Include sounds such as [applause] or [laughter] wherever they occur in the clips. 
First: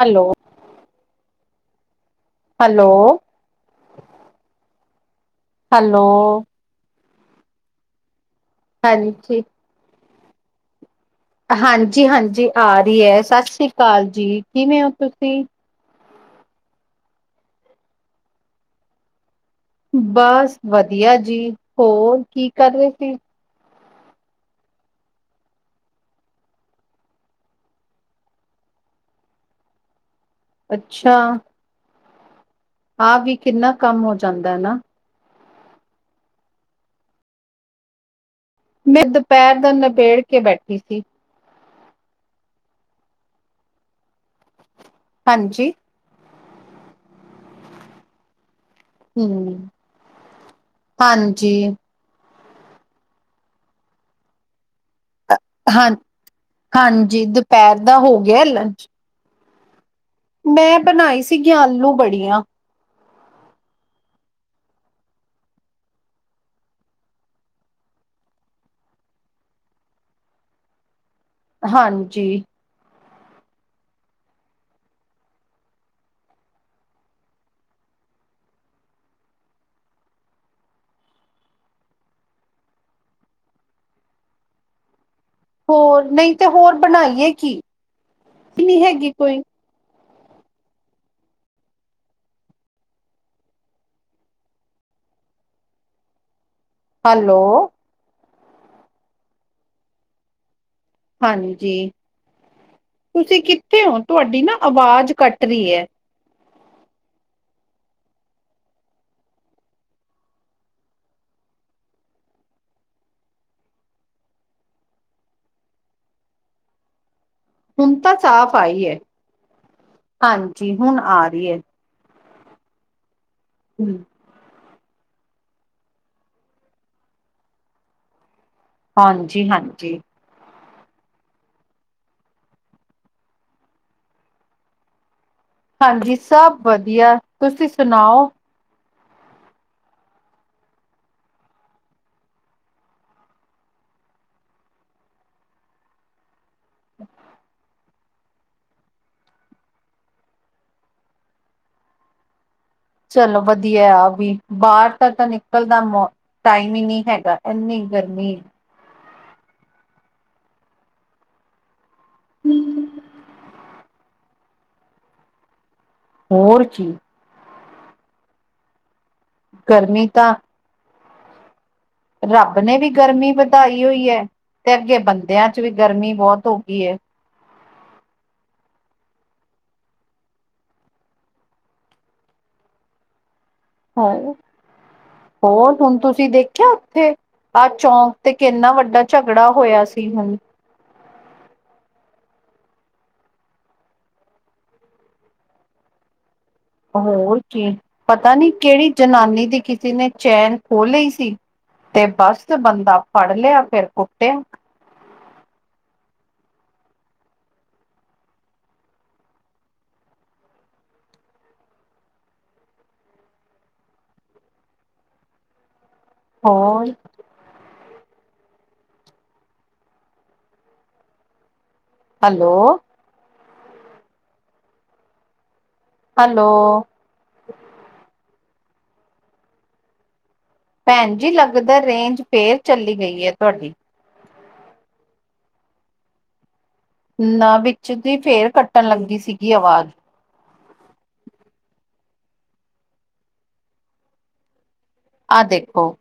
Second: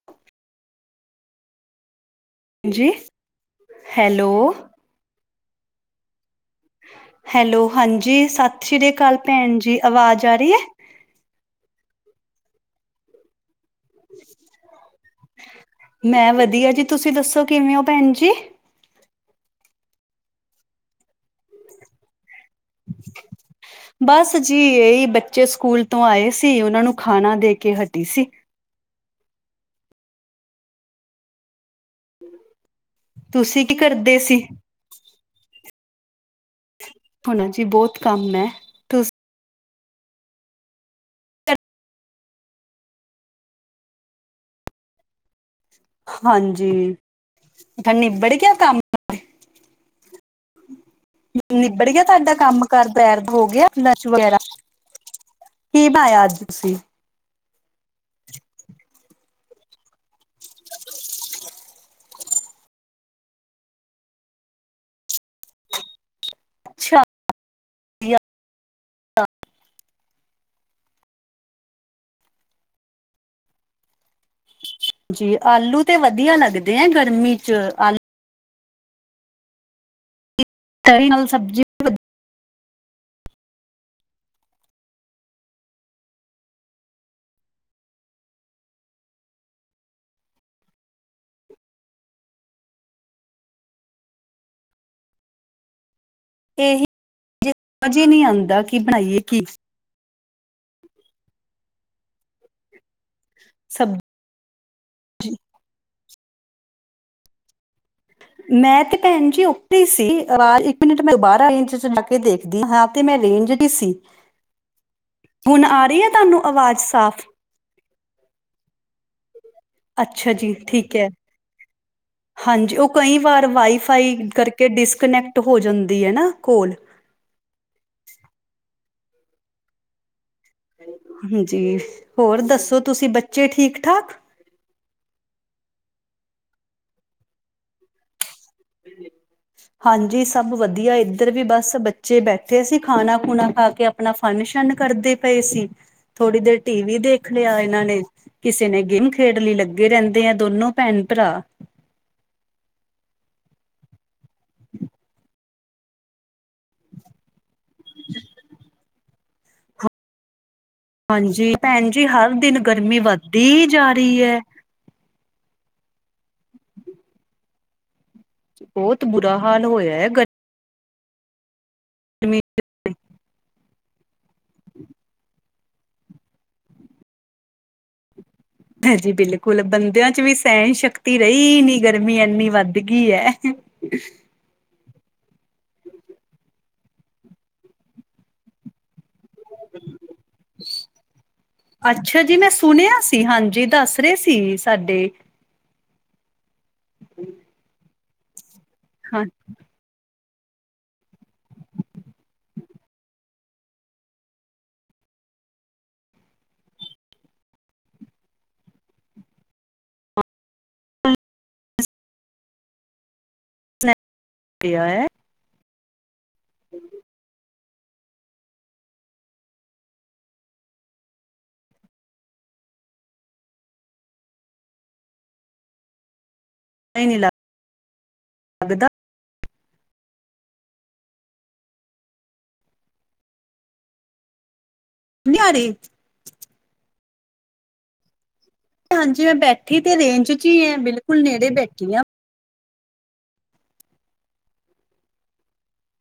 Hello. ਜੀ hello, hello hello hello ਹਾਂਜੀ, ਸਤਿ ਸ੍ਰੀ ਆਕਾਲ ਹਾਂਜੀ ਭੈਣ ਜੀ, ਅਵਾਜ਼ ਆ ਰਹੀ ਹੈ। ਹਾਂਜੀ-ਹਾਂਜੀ ਆ ਰਹੀ ਹੈ, ਸਤ ਸ੍ਰੀ ਕਾਲ ਜੀ। ਕਿਵੇਂ ਹੋ ਤੁਸੀਂ? ਮੈਂ ਵਧੀਆ ਜੀ, ਤੁਸੀਂ ਦੱਸੋ ਕਿਵੇਂ ਹੋ ਭੈਣ ਜੀ? ਬਸ ਵਧੀਆ ਜੀ। ਹੋਰ ਕੀ ਕਰ ਰਹੇ ਸੀ? ਬਸ ਜੀ ਇਹੀ ਬੱਚੇ ਸਕੂਲ ਤੋਂ ਆਏ ਸੀ, ਉਹਨਾਂ ਨੂੰ ਖਾਣਾ ਦੇ ਕੇ ਹਟੀ ਸੀ ਅੱਛਾ। ਆਹ ਵੀ, ਤੁਸੀਂ ਕਿੰਨਾ ਕੀ ਕੰਮ ਹੋ ਕਰਦੇ ਸੀ ਜਾਂਦਾ ਨਾ। ਹੁਣ ਜੀ ਬਹੁਤ ਕੰਮ ਐ ਮੈਂ ਦੁਪਹਿਰ ਦਾ ਨਿਬੇੜ ਕੇ ਬੈਠੀ ਸੀ। ਹਾਂਜੀ। ਹਾਂਜੀ, ਹੁਣ ਨਿਬੜ ਗਿਆ ਕੰਮ? ਹਮ [unintelligible] ਹਾਂਜੀ ਨਿਬੜ ਗਿਆ ਤੁਹਾਡਾ ਕੰਮ? ਘਰ ਬੈਰ ਹੋ ਗਿਆ ਫਲਸ ਵਗੈਰਾ? ਕੀ ਹਾਂ, ਬਣਾਇਆ ਅੱਜ ਤੁਸੀਂ ਹਾਂਜੀ ਦੁਪਹਿਰ ਦਾ ਹੋ ਗਿਆ ਲੰਚ ਮੈਂ ਬਣਾਈ ਸੀਗੀਆਂ ਆਲੂ ਬੜੀਆਂ ਅੱਛਾ। ਵਧੀਆ ਹਾਂਜੀ। ਜੇ ਆਲੂ ਤੇ ਵਧੀਆ ਲੱਗਦੇ ਆ ਗਰਮੀ ਚ, ਆਲੂ ਤਰੀ ਨਾਲ ਸਬਜ਼ੀ ਵਧੀਆ। ਹੋਰ ਨਹੀਂ ਤੇ ਹੋਰ ਬਣਾਈਏ ਕੀ, ਨੀ ਹੈਗੀ ਕੋਈ ਏਹੀ। ਹੈਲੋ। ਸਮਝ ਹੀ ਨੀ ਆਉਂਦਾ ਕੀ ਬਣਾਈਏ ਕੀ ਹਾਂਜੀ, ਤੁਸੀਂ ਕਿੱਥੇ ਹੋ ਸਬ ਤੁਹਾਡੀ ਨਾ ਆਵਾਜ਼ ਕੱਟ ਰਹੀ ਹੈ। ਮੈਂ ਤੇ ਭੈਣ ਜੀ ਉੱਥੇ ਹੀ ਸੀ ਰਾ ਇੱਕ ਮਿੰਟ ਮੈਂ ਬਾਰ ਆ ਗਈ ਸੀ ਤੁਸੀਂ ਬਾਕੀ ਦੇਖ ਦੀ ਹਾਂ ਤੇ ਮੈਂ ਰੇਂਜ ਦੀ ਸੀ। [inaudible] ਹੁਣ ਆ ਰਹੀ ਆ ਤੁਹਾਨੂੰ ਅਵਾਜ਼ ਸਾਫ਼। ਹੁਣ ਤਾਂ ਸਾਫ਼ ਆਈ ਹੈ। ਅੱਛਾ ਜੀ ਹਾਂਜੀ ਠੀਕ ਹੁਣ ਹੈ ਆ ਰਹੀ ਹੈ। ਹਾਂਜੀ, ਉਹ ਕਈ ਵਾਰ ਵਾਈਫਾਈ ਕਰਕੇ ਡਿਸਕਨੈਕਟ ਹੋ ਜਾਂਦੀ ਆ ਨਾ ਕੋਲ। ਹਾਂਜੀ-ਹਾਂਜੀ। ਹਾਂਜੀ, ਹੋਰ ਦੱਸੋ ਤੁਸੀਂ ਬੱਚੇ ਠੀਕ- ਠਾਕ? ਹਾਂਜੀ, ਸਭ ਵਧੀਆ ਤੁਸੀਂ ਸੁਣਾਓ? ਹ [inaudible] ਹਾਂਜੀ, ਸਭ ਵਧੀਆ ਇੱਧਰ ਵੀ ਬਸ ਬੱਚੇ ਬੈਠੇ ਸੀ ਖਾਣਾ ਖੁਣਾ ਖਾ ਕੇ ਆਪਣਾ ਫੰਨ- ਸ਼ਨ ਕਰਦੇ ਪਏ ਸੀ ਥੋੜੀ ਦੇਰ ਟੀ ਵੀ ਦੇਖ ਲਿਆ ਇਹਨਾਂ ਨੇ ਕਿਸੇ ਨੇ ਗੇਮ ਖੇਡ ਲਈ ਲੱਗੇ ਰਹਿੰਦੇ ਆ ਦੋਨੋ ਭੈਣ, ਭਰਾ। ਚਲੋ ਵਧੀਆ ਆ ਵੀ ਬਾਹਰ ਤਾਂ ਨਿਕਲ ਦਾ ਮੋ ਟਾਈਮ ਹੀ ਨਹੀਂ ਹੈਗਾ। ਇੰਨੀ, ਗਰਮੀ। ਹਾਂਜੀ, ਭੈਣ ਜੀ ਹਰ ਦਿਨ ਗਰਮੀ ਵੱਧਦੀ ਹੀ ਜਾ ਰਹੀ ਹੈ। ਹੋਰ ਚੀ। ਬੋਤ ਬੁਰਾ ਹਾਲ ਹੋਇਆ ਗਰਮੀ ਹੈ ਗ ਤਾਂ ਰੱਬ ਨੇ ਵੀ ਗਰਮੀ ਵਧਾਈ ਹੋਈ ਹੈ ਤੇ ਅੱਗੇ ਬੰਦਿਆਂ ਚ ਵੀ ਗਰਮੀ ਬੋਤ ਹੋ ਗਈ ਹੈ। ਹਾਂਜੀ ਬਿਲਕੁਲ ਬੰਦਿਆਂ ਚ ਵੀ ਸਹਿਣ, ਸ਼ਕਤੀ ਰਹੀ ਨੀ ਗਰਮੀ ਇੰਨੀ ਵੱਧ ਗਈ ਹੈ। ਹਾ। ਹੋਰ ਹੁਣ ਤੁਸੀਂ ਦੇਖਿਆ। ਉੱਥੇ ਆਹ ਚੌਂਕ ਤੇ ਕਿ ਇੰਨਾ ਵੱਡਾ ਝਗੜਾ ਹੋਇਆ ਸੀ ਹੁਣ। ਅੱਛਾ ਜੀ, ਮੈਂ ਸੁਣਿਆ ਸੀ। ਹਾਂਜੀ, ਦੱਸ ਰਹੇ ਸੀ ਸਾਡੇ। ਹੋਰ ਕੀ ਪਤਾ ਨੀ ਕਿਹੜੀ ਹਾਂ ਜਨਾਨੀ ਦੀ ਕਿਸ ਨੇ ਚੈਨ ਖੋਹ ਲਈ ਸੀ। ਤੇ ਬਸ ਬੰਦਾ ਫੜ ਲਿਆ। ਫੇਰ ਕੁੱਟਿਆ। ਪਿਆ ਏ। ਹੋਰ? ਹੈਲੋ। ਹੈਲੋ। ਨਹੀਂ -ਨਹੀਂ ਲ ਭੈਣ ਜੀ ਲਗ ਦਾ ਰੇਂਜ ਫੇਰ ਚੱਲੀ ਗਈ ਹੈ ਤੁਹਾਡੀ? ਨੀ ਆ ਰੀ। ਨਾ ਵਿੱਚ ਦੀ ਫੇਰ ਕੱਟਣ ਲੱਗੀ ਸੀਗੀ ਆਵਾਜ਼। ਕੀ ਐ ਬਿਲਕੁਲ ਨੇੜੇ ਬੈਠੀ ਆ। ਆਹ ਦੇਖੋ?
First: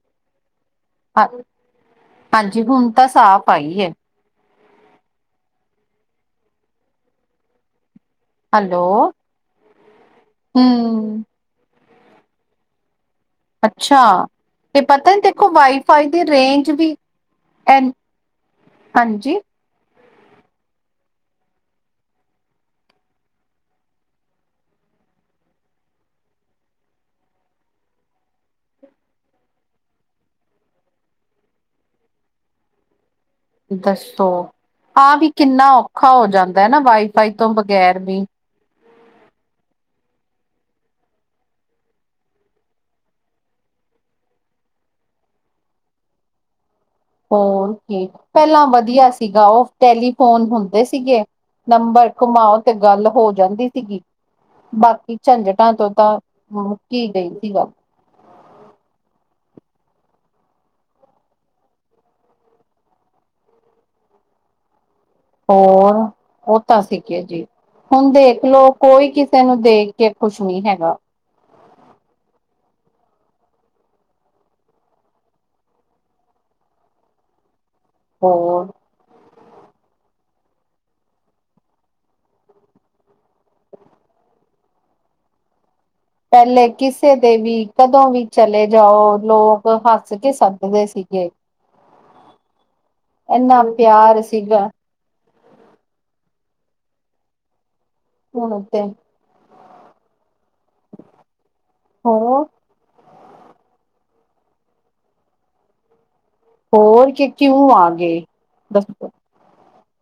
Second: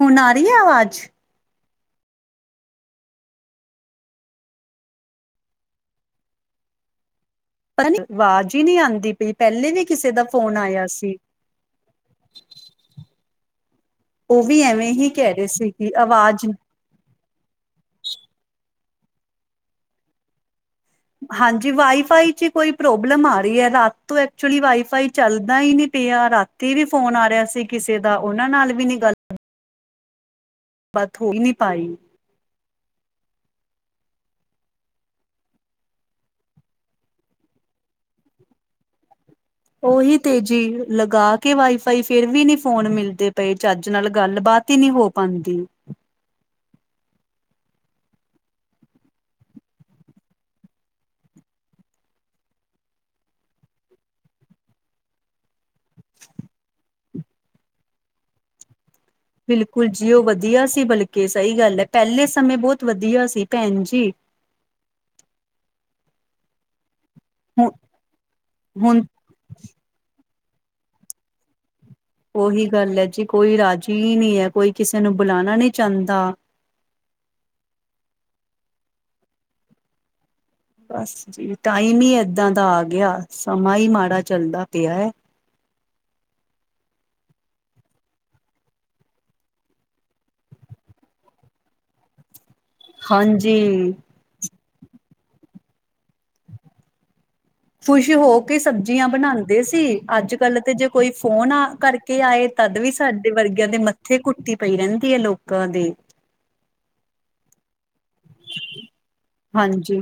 ਹੁਣ ਆ ਰਹੀ ਹੈ ਆਵਾਜ਼? ਹ ਹਾਂਜੀ, ਹੁਣ ਤਾਂ ਸਾਫ਼ ਆਈ ਹੈ। ਪਤਾ ਨੀ ਆਵਾਜ਼ ਹੀ ਨਹੀਂ ਹੈਲੋ ਆਂਦੀ ਪਈ ਪਹਿਲੇ ਵੀ ਕਿਸੇ ਦਾ ਫੋਨ ਆਇਆ ਸੀ। ਹਮ [inaudible] ਅੱਛਾ, ਉਹ ਵੀ ਤੇ ਐਵੇਂ ਹੀ ਪਤਾ ਨਹੀਂ ਕਹਿ ਰਹੇ ਦੇਖੋ ਸੀ ਕਿ ਵਾਈਫਾਈ ਦੀ ਆਵਾਜ਼ ਰੇਂਜ ਵੀ ਐ ਨ ਹਾਂਜੀ। ਹਾਂਜੀ, ਵਾਈਫਾਈ ਚ ਕੋਈ ਪ੍ਰੋਬਲਮ ਆ ਰਹੀ ਐ, ਰਾਤ ਤੋਂ ਐਕਚੁਲੀ ਵਾਈਫਾਈ ਚੱਲਦਾ ਈ ਨੀ ਪਿਆ ਵਾ। ਤੀ ਵੀ ਫੋਨ ਆ ਰਿਹਾ ਸੀ ਕਿਸੇ ਦਾ, ਉਹਨਾਂ ਨਾਲ ਵੀ ਨੀ ਗੱਲ ਬਾਥ ਹੋ ਈ ਨਹੀ ਪਾਈ। ਦੱਸੋ, ਆ ਵੀ ਕਿੰਨਾ ਔਖਾ ਹੋ ਜਾਂਦਾ ਨਾ, ਵਾਈਫਾਈ ਤੋਂ ਬਗੈਰ ਵੀ। ਉਹੀ ਤੇ ਜੀ, ਲਗਾ ਕੇ ਵਾਈਫਾਈ ਫਿਰ ਵੀ ਨੀ ਫੋਨ ਮਿਲਦੇ ਪਏ, ਚੱਜ ਨਾਲ ਗੱਲ ਬਾਤ ਹੀ ਨੀ ਹੋ ਪਾਂਦੀ। ਹੋਰ ਕੀ, ਪੈਲਾਂ ਵਧੀਆ ਸੀਗਾ ਓਫ ਟੈਲੀਫੋਨ ਹੁੰਦੇ ਸੀਗੇ। ਨੰਬਰ ਘੁਮਾਓ, ਤੇ ਗੱਲ ਹੋ ਜਾਂਦੀ ਸੀਗੀ। ਬਾਕੀ ਝੰਜਟਾਂ ਤੋਂ ਤਾਂ, ਮੁਕੀ ਗਈ ਸੀ ਗੱਲ। ਬਿਲਕੁਲ ਜੀ, ਉਹ ਵਧੀਆ ਸੀ ਬਲਕਿ, ਸਹੀ ਗੱਲ ਹੈ ਪਹਿਲੇ ਸਮੇਂ ਬਹੁਤ ਵਧੀਆ ਸੀ ਭੈਣ ਜੀ। ਹੋਰ ਉਹ ਤਾਂ ਸੀਗੇ ਜੀ, ਹੁ ਹੁਣ ਦੇਖਲਓ ਹੁਣ ਕੋਈ ਕਿ ਤੈਨੂੰ ਦੇਖ ਕੇ ਖੁਸ਼ ਨੀ ਹੈਗਾ। ਉਹੀ ਗੱਲ ਹੈ ਜੀ, ਕੋਈ ਰਾਜ਼ੀ ਨੀ ਹੈ, ਕੋਈ ਕਿਸੇ ਨੂੰ ਬੁਲਾਣਾ ਨੀ ਚਾਹੁੰਦਾ। ਹੋਰ। ਬਸ ਜੀ, ਟਾਈਮ ਹੀ ਐਦਾਂ ਦਾ ਆ ਗਿਆ, ਸਮਾਂ ਈ ਮਾੜਾ ਚੱਲਦਾ ਪਿਆ ਏ। ਪੈਲੇ ਕਿਸੇ ਦੇ ਵੀ, ਕਦੋਂ ਵੀ ਚਲੇ ਜਾਓ ਲੋਕ ਹੱਸ ਕੇ ਸੱਦਦੇ ਸੀਗੇ। ਹਾਂਜੀ ਐਨਾ ਪਿਆਰ ਸੀਗਾ। ਖੁਸ਼ ਹੋ ਕੇ ਹੁਣ ਤੇ ਸਬਜ਼ੀਆਂ ਬਣਾਉਂਦੇ ਸੀ, ਅੱਜ-ਕੱਲ ਜੇ ਕੋਈ ਫੋਨ ਆ ਕਰਕੇ ਹੋਰ ਆਏ ਤਦ ਵੀ ਸਾਡੇ ਵਰਗਿਆਂ ਦੇ ਮੱਥੇ ਕੁੱਟੀ ਪਈ ਰਹਿੰਦੀ ਐ, ਲੋਕਾਂ ਦੇ। ਹੋਰ ਕੀ ਕਿਉਂ ਆ ਗਏ। ਦੱਸੋ ਹਾਂਜੀ।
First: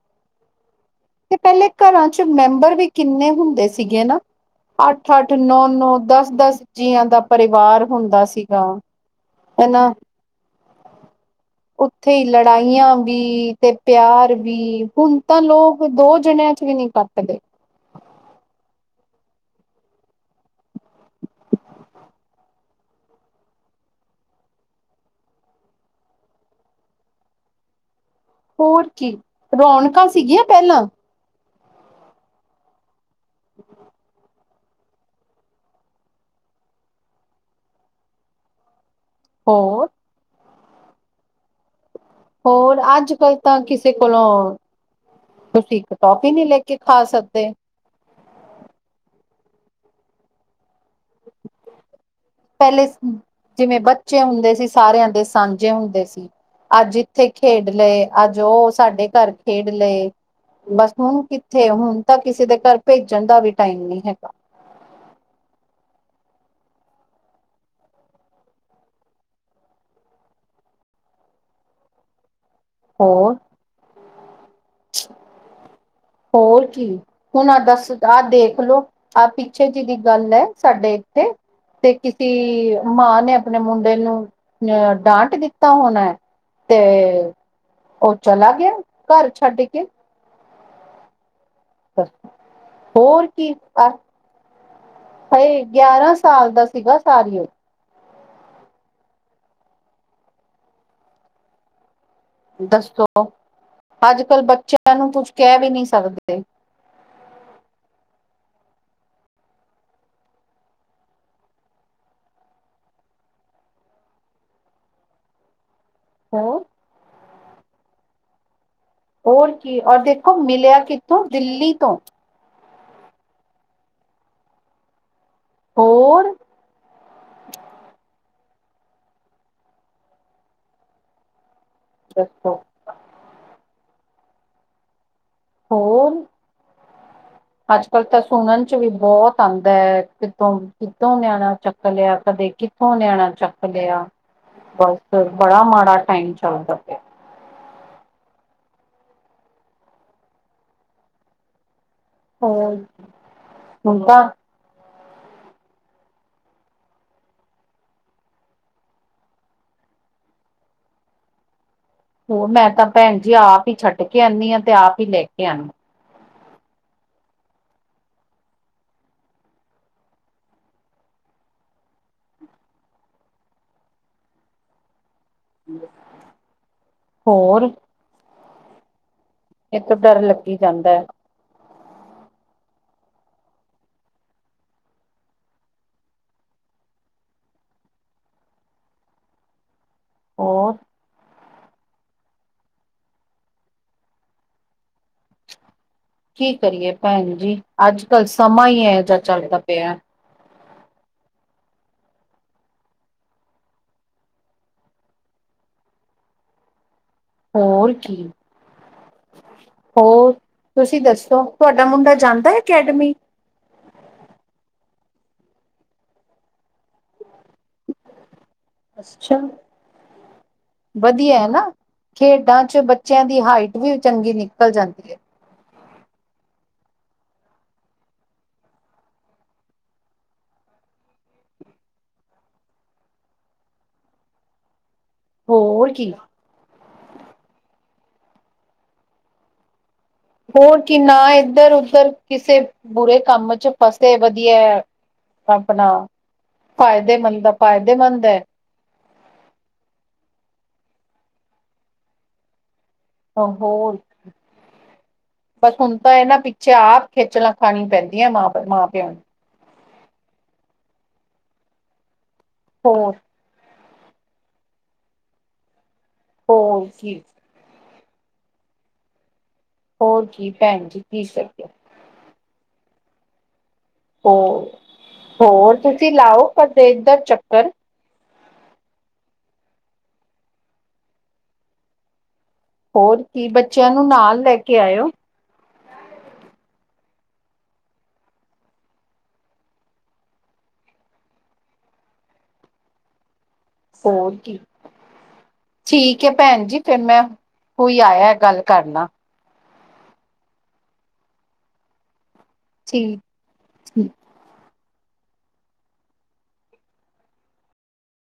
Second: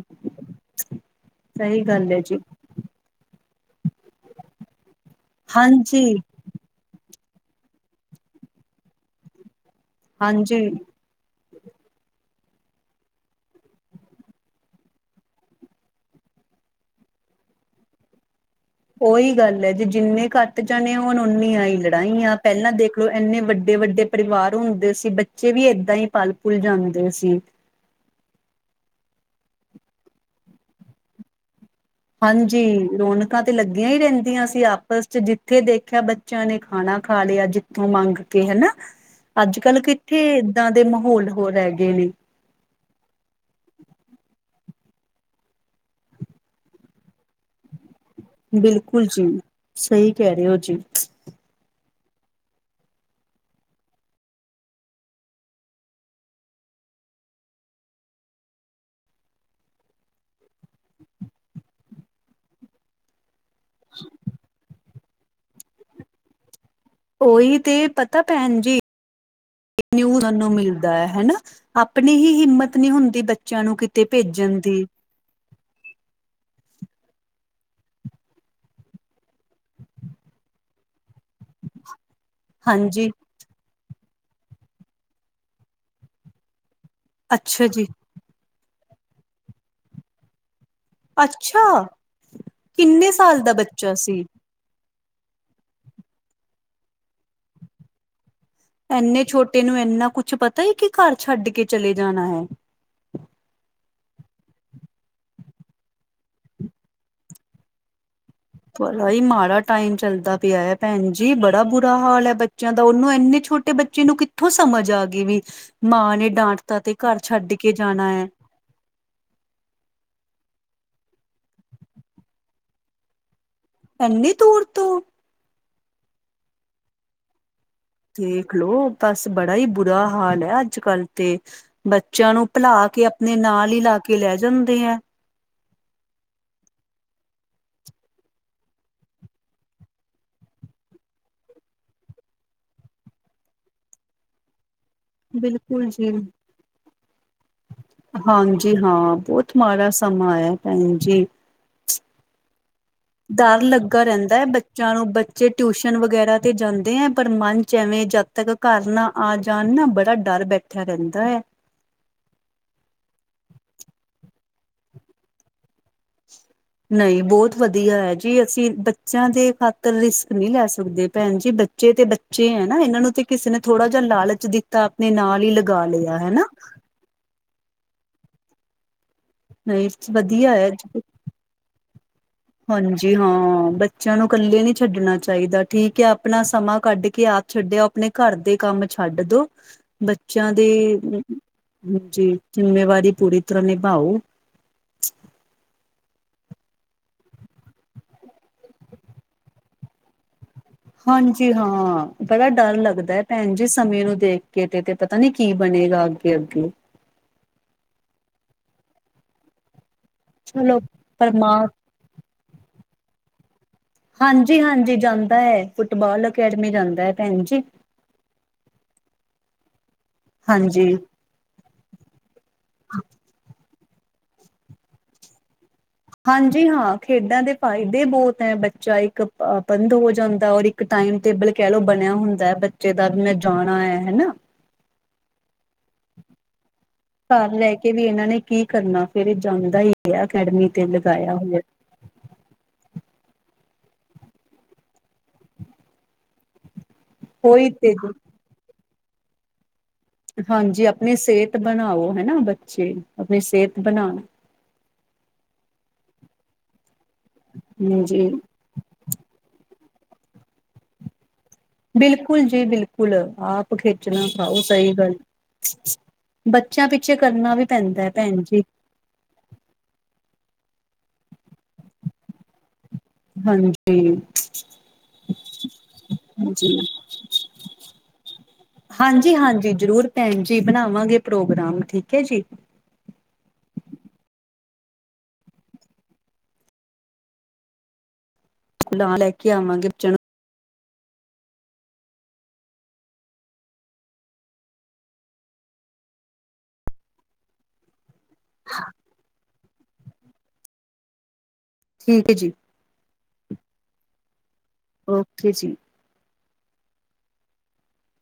ਤੇ ਪੈਲੇ ਸਹੀ ਘਰਾਂ ਗੱਲ ਹੈ 'ਚ' ਜੀ ਮੈਂਬਰ ਵੀ ਕਿੰਨੇ ਹੁੰਦੇ ਸੀਗੇ ਨਾ। ਅੱਠ-ਅੱਠ, ਨੌ-ਨੌ, ਹਾਂਜੀ ਦਸ-ਦਸ। ਜੀਆਂ ਦਾ ਪਰਿਵਾਰ ਹੁੰਦਾ ਸੀਗਾ, ਐਨਾ। ਹਾਂਜੀ। ਉੱਥੇ ਲੜਾਈਆਂ ਵੀ, ਤੇ ਪਿਆਰ ਵੀ, ਹੁਣ ਤਾਂ ਲੋਕ ਦੋ ਜਣਿਆਂ 'ਚ ਵੀ ਨੀ ਕਟ ਦੇ ਉਹੀ ਗੱਲ ਐ, ਜੇ ਜਿੰਨੇ ਘੱਟ ਜਾਣੇ ਹੋਣ, ਓਨੀਆ ਈ ਲੜਾਈਆ, ਪਹਿਲਾਂ ਦੇਖਲੋ ਐਨੇ ਵੱਡੇ-ਵੱਡੇ ਪਰਿਵਾਰ ਹੁੰਦੇ ਸੀ, ਬੱਚੇ ਵੀ ਐਦਾਂ ਹੀ ਪਲ-ਭੁਲ ਜਾਂਦੇ ਸੀ। ਹੋਰ ਕੀ, ਰੌਣਕਾਂ ਸੀਗੀਆਂ ਪਹਿਲਾਂ। ਹਾਂਜੀ, ਰੌਣਕਾਂ ਤੇ ਲੱਗੀਆਂ ਹੀ ਰਹਿੰਦੀਆਂ ਸੀ ਆਪ ਬਸ, ਜਿੱਥੇ ਦੇਖਿਆ ਬੱਚਿਆਂ ਨੇ ਖਾਣਾ ਖਾ ਲਿਆ ਜਿੱਥੋਂ ਮੰਗ ਕੇ ਹਨਾ। ਅੱਜ -ਕੱਲ ਹੋਰ ਕਿੱਥੇ, ਐਦਾਂਦੇ ਮਾਹੌਲ ਹੋਰ ਰਹਿ ਗਏ ਨੇ। ਹੋਰ ਅੱਜ-ਕੱਲ ਤਾਂ ਕਿਸੇ ਕੋਲੋਂ ਤੁਸੀਂ ਇੱਕ ਟੋਫੀ ਨੀ ਲੈ ਕੇ ਖਾ ਸਕਦੇ। ਬਿਲਕੁਲ ਜੀ, ਸਹੀ ਕਹਿ ਰਹੇ ਓ ਜੀ। ਪੈਲੇ ਜਿਵੇਂ ਬੱਚੇ ਹੁੰਦੇ ਸੀ, ਸਾਰਿਆਂ ਦੇ ਸਾਂਝੇ ਹੁੰਦੇ ਸੀ। ਅੱਜ ਇੱਥੇ ਖੇਡ ਲਏ, ਅੱਜ ਉਹ ਸਾਡੇ ਘਰ ਖੇਡ ਲਏ। ਬਸ ਹੁਣ ਕਿੱਥੇ, ਹੁਣ ਤਾਂ ਕਿਸੇ ਦੇ ਘਰ ਭੇਜਣ ਦਾ ਵੀ ਟਾਈਮ ਨੀ ਹੈਗਾ। ਉਹੀ ਤੇ ਪਤਾ ਭੈਣਜੀ। ਇਕ ਨਿਊ ਸਾਨੂੰ ਮਿਲਦਾ ਐ, ਹਨਾ, ਆਪਣੀ ਈ ਹਿੰਮਤ ਆਪਣੀ ਹੁੰਦੀ, ਹੋਰ ਬੱਚਿਆਂ ਨੂੰ ਕਿਤੇ ਭੇਜਣ ਦੀ। ਹੋਰ ਕੀ। ਹੁਣ ਆਹ ਦੱਸ, ਆਹ ਦੇਖਲਓ, ਆਹ ਪਿੱਛੇ ਜਿਹਦੀ ਗੱਲ ਐ, ਸਾਡੇ ਤੇ, ਕਿਸੀ ਹਾਂਜੀ ਮਾਂ ਨੇ ਅਪ ਆਪਣੇ ਮੁੰਡੇ ਨੂੰ, ਅ ਡਾਂਟ ਦਿੱਤਾ ਹੋਣਾ ਐ, ਤੇ ਤੇ ਅੱਛਾ ਜੀ ਉਹ ਚਲਾ ਗਿਆ, ਘਰ ਛੱਡ ਕੇ। ਅੱਛਾ, ਕਿੰਨੇ ਹੋਰ ਸਾਲ ਦਾ ਬੱਚਾ ਸੀ? ਹਾਏ ਗਿਆਰਾਂ ਸਾਲ ਦਾ ਸੀਗਾ ਸਾਰੀਓ। ਐਨੇ ਛੋਟੇ ਨੂੰ ਇੰਨਾ ਕੁਛ ਪਤਾ ਏ ਕਿ ਘਰ ਛੱਡ ਕੇ ਚਲੇ ਜਾਣਾ ਹੈ। ਦੱਸੋ, ਅੱਜ-ਕੱਲ ਬੱਚਿਆਂ ਨੂੰ ਕੁਛ ਕੈ ਵੀ ਨੀ ਸਕਦੇ। ਬਰਾ ਈ ਮਾੜਾ ਟੈਮ ਚੱਲਦਾ ਪਿਆ ਐ ਭੈਣ ਜੀ ਬੜਾ ਬੁਰਾ ਹਾਲ ਐ ਬੱ ਚਿਆਂ ਦਾ ਉਨੂੰ ਇੰਨੇ ਛੋਟੇ ਬੱਚੇ ਨੂੰ ਕਿੱਥੋਂ ਸਮਝ ਆਗੀ ਵੀ ਮਾਂ ਨੇ ਹੋਰ ਡਾਂਟਤਾ ਤੇ ਘਰ ਛੱਡ ਕੇ ਜਾਣਾ ਐ। ਹੋਰ ਕੀ ਔਰ ਦੇਖੋਂ ਮਿਲਿਆਂ ਕਿੱਥੋਂ ਦਿੱਲੀ ਤੋਂ। ਐਨੀ ਦੂਰ ਤੋਂ। ਹੋਰ। ਦੇਖਲੋ ਬਸ ਬੜਾ ਈ ਬੁਰਾ ਹਾਲ ਐ ਅੱਜ-ਕੱਲ ਤੇ। ਬੱਚਿਆਂ ਨੂੰ ਦੱਸੋ ਭੁਲਾ ਕੇ ਆਪਣੇ ਨਾਲ ਈ ਲਾ ਕੇ ਲੈ ਜਾਂਦੇ ਐ। ਹੋਰ। ਅੱਜ-ਕੱਲ ਤਾਂ ਸੁਣਨ ਚ ਵੀ ਬੋਤ ਆਂਦੇ ਐ ਕਿੱਤੋ, ਕਿੱਤੋ ਨਿਆਣਾ ਚੱਕ ਲਿਆ ਕਦੇ ਕਿ ਥੋਂ ਨਿਆਣਾ ਚੱਕ ਲਿਆ, ਬਸ ਬੜਾ ਬਿਲਕੁਲ ਮਾੜਾ ਜੀ ਟਾਈਮ ਚੱਲਦਾ ਪਿਆ। ਹਾਂਜੀ ਹਾਂ ਬੋਤ ਮਾੜਾ ਸਮਾਂ ਐ ਭੈਣ ਜੀ। ਹੋਰ। ਡਰ ਹੁਣ ਲੱਗਾ ਤਾਂ ਰੈਂਦਾ ਐ ਬੱ ਚਿਆਂ ਨੂੰ ਬੱਚੇ ਟਿਊਸ਼ਨ ਵਗੈਰਾ ਤੇ ਜਾਂਦੇ ਐ ਪਰ ਮਨ ਚ ਐਵੇਂ ਜਦ ਤੱਕ ਘਰ ਨਾ ਆ ਜਾਣ ਨਾ ਬੜਾ ਡਰ ਬੈਠਿਆਂ ਰੈਂਦਾ ਐ। ਹੋਰ ਮੈਂ ਤਾਂ ਭੈਣ ਜੀ ਆਪ ਈ ਛੱਡ ਕੇ ਆਨੀ ਆ ਤੇ ਆਪ ਈ ਲੈ ਕੇ ਆਨ ਨਈ ਬੋਤ ਵਧੀਆਂ ਐ ਜੀ ਅਸੀਂ ਬੱਚਿਆਂ ਦੇ ਖ਼ਾਤਰ ਰਿਸਕ ਨੀ ਲੈ ਸਕਦੇ ਭੈਣ ਜੀ ਬੱਚੇ ਤੇ ਬੱ ਚੇ ਹੈ ਨਾ ਇਨਾਂ ਨੂੰ ਤੇ ਕਿਸੇ ਨੇ ਥੋੜਾ ਜਾ ਲਾਲਚ ਦਿੱਤਾ ਆਪਣੇ ਨਾਲ ਈ ਲਗਾ ਲਿਆ ਹੈਨਾ। ਹੋਰ। ਨਹੀਂ ਇੱਕ ਡਰ ਵਧੀਆ ਲੱਗੀ ਹੈ ਜਾਂਦੈਂ। ਹਾਂਜੀ ਹਾਂ ਬੱਚਿਆਂ ਨੂੰ ਕੱਲੇ ਨੀ ਛੱਡਣਾ ਚਾਈਦਾ ਠੀਕ ਐ ਆਪਣਾ ਸਮਾਂ ਕੱਢ ਕੇ ਆਪ ਛੱਡੇ ਆਓ ਆਪਣੇ ਘਰ ਦੇ ਕੰਮ ਛੱਡ ਦੋ ਬੱਚਿਆਂ ਹੋਰ ਦੀ ਜੀ ਜ਼ਿੰਮੇਵਾਰੀ ਪੂਰੀ ਤਰਾਂ ਨਿਭਾਓ। ਕੀ ਕਰੀਏ ਭੈਣ ਜੀ ਅੱਜ-ਕੱਲ ਸਮਾਂ ਈ ਏਓ ਜਾ ਚੱਲਦਾ ਪਿਆ। ਹਾਂਜੀ ਹਾਂ ਬੜਾ ਡਰ ਲੱਗਦਾ ਐ ਭੈਣ ਜੀ ਸਮੇਂ ਨੂੰ ਦੇਖ ਕੇ ਤੇ-ਤੇ ਪਤਾ ਨੀ ਕੀ ਬਣੇਗਾ ਅੱਗੇ-ਅੱਗੇ। ਹੋਰ ਕੀ। ਹੋਰ ਚਲੋ ਤੁਸੀਂ ਪਰ ਦੱਸੋ ਮਾਂ ਤੁਹਾਡਾ ਮੁੰਡਾ ਜਾਂਦਾ ਐ ਅਕੈਡਮੀ? ਹਾਂਜੀ-ਹਾਂਜੀ ਜਾਂਦਾ ਐ ਫੁੱਟਬਾਲ ਅਕੈਡਮੀ ਜਾਂਦਾ ਐ ਭੈਣ ਜੀ। ਅੱਛਾ, ਹਾਂਜੀ-ਹਾਂਜੀ ਵਧੀਆ ਐ ਨਾ ਖੇਡਾਂ ਚ ਬੱਚਿਆਂ ਦੀ ਹਾਈਟ ਵੀ ਚੰਗੀ ਨਿਕਲ਼ ਜਾਂਦੀ ਐ। ਹਾਂਜੀ ਹਾਂ ਖੇਡਾਂ ਦੇ ਫਾਇਦੇ ਬੋਤ ਐ ਬੱਚਾ ਇੱਕ ਅ ਬੰਦ ਹੋ ਜਾਂਦਾ ਔਰ ਇੱਕ ਇੱਕ ਟਾਈਮ ਟੇਬਲ ਕੈ ਲੋ ਬਣਿਆ ਹੁੰਦਾ ਐ ਬੱਚੇ ਦਾ ਵੀ ਮੈਂ ਜਾਣਾ ਐ ਹਨਾ। ਹੋਰ ਕੀ। ਘਰ ਰੈ ਕੇ ਵੀ ਏਨਾਂ ਨੇ ਕਰਨਾ ਫੇਰ ਏ ਜਾਂਦਾ ਈ। ਹੋਰ ਕੀ ਨਾ ਏਧਰ-ਉੱਧਰ ਕਿਸੇ ਬੁਰੇ ਕੰਮ ਚ ਫਸੇ ਵਧੀਆ, ਆਪਣਾ ਫ਼ਾਇਦੇਮੰਦ ਆ ਉਹੀ ਤੇ ਜੀ ਪਾਇਦੇਮੰਦ ਐ। ਹਾਂਜੀ ਆਪਣੀ ਸੇਅਤ ਬਣਾਓ ਹੈਨਾ ਬੱਚੇ। ਆਪਣੀ ਅ ਸਿਹਤ ਹੋਰ, ਬਣਾਉਣ ਬਸ ਹੁਣ ਤਾਂ ਐ ਨਾ ਪੀ ਛੇ ਆਪ ਖੇਚਲਾਂ ਖਾਨੀ ਹਾਂਜੀ ਪੈਂਦੀਆਂ ਮਾਂ-ਪਿਓ ਮਾਂ-ਪਿਓ ਨੂੰ। ਬਿਲਕੁਲ ਜੀ ਬਿਲਕੁਲ ਹੋਰ ਆਪ ਖੇਚਲ਼ਾ ਖਾਓ ਸਹੀ ਗੱਲ। ਹੋਰ ਬੱਚੇਆਂ ਪਿੱਛੇ ਕੀ ਕਰਨਾ ਵੀ ਪੈਂਦਾ ਪੈਣ ਜੀ। ਹੋਰ ਕੀ ਪੈਣ ਜੀ ਕੀ ਕਰੀਏ ਹਾਂਜੀ ਹੋਰ, ਹੋਰ ਤੁਸੀ ਲਾਓ ਕਦੇ ਇੱਧਰ ਚੱਕਰ। ਹਾਂਜੀ-ਹਾਂਜੀ, ਜ਼ਰੂਰ ਪੈਣ ਜੀ ਬਣਾਵਾਂਗੇ ਪ੍ਰੋਗਰਾਮ ਠੀਕ ਐ ਜੀ। ਹੋਰ ਕੀ, ਬੱਚਿਆਂ ਨੂੰ ਨਾਲ ਲੈ ਕੇ ਆਏ ਓ। ਨਾਲ ਲੈ ਕੇ ਆਵਾਂਗੇ, ਬੱਚਿਆਂ ਨੂੰ। ਹੋਰ ਕੀ, ਠੀਕ ਹੈ ਪੈਣ ਜੀ ਫਿਰ ਮੈਂ ਕੋਈ ਆਇਆ। ਗੱਲ ਕਰਨਾ। ਠੀਕ ਏ ਜੀ। ਠੀਕ ਓਕੇ ਜੀ।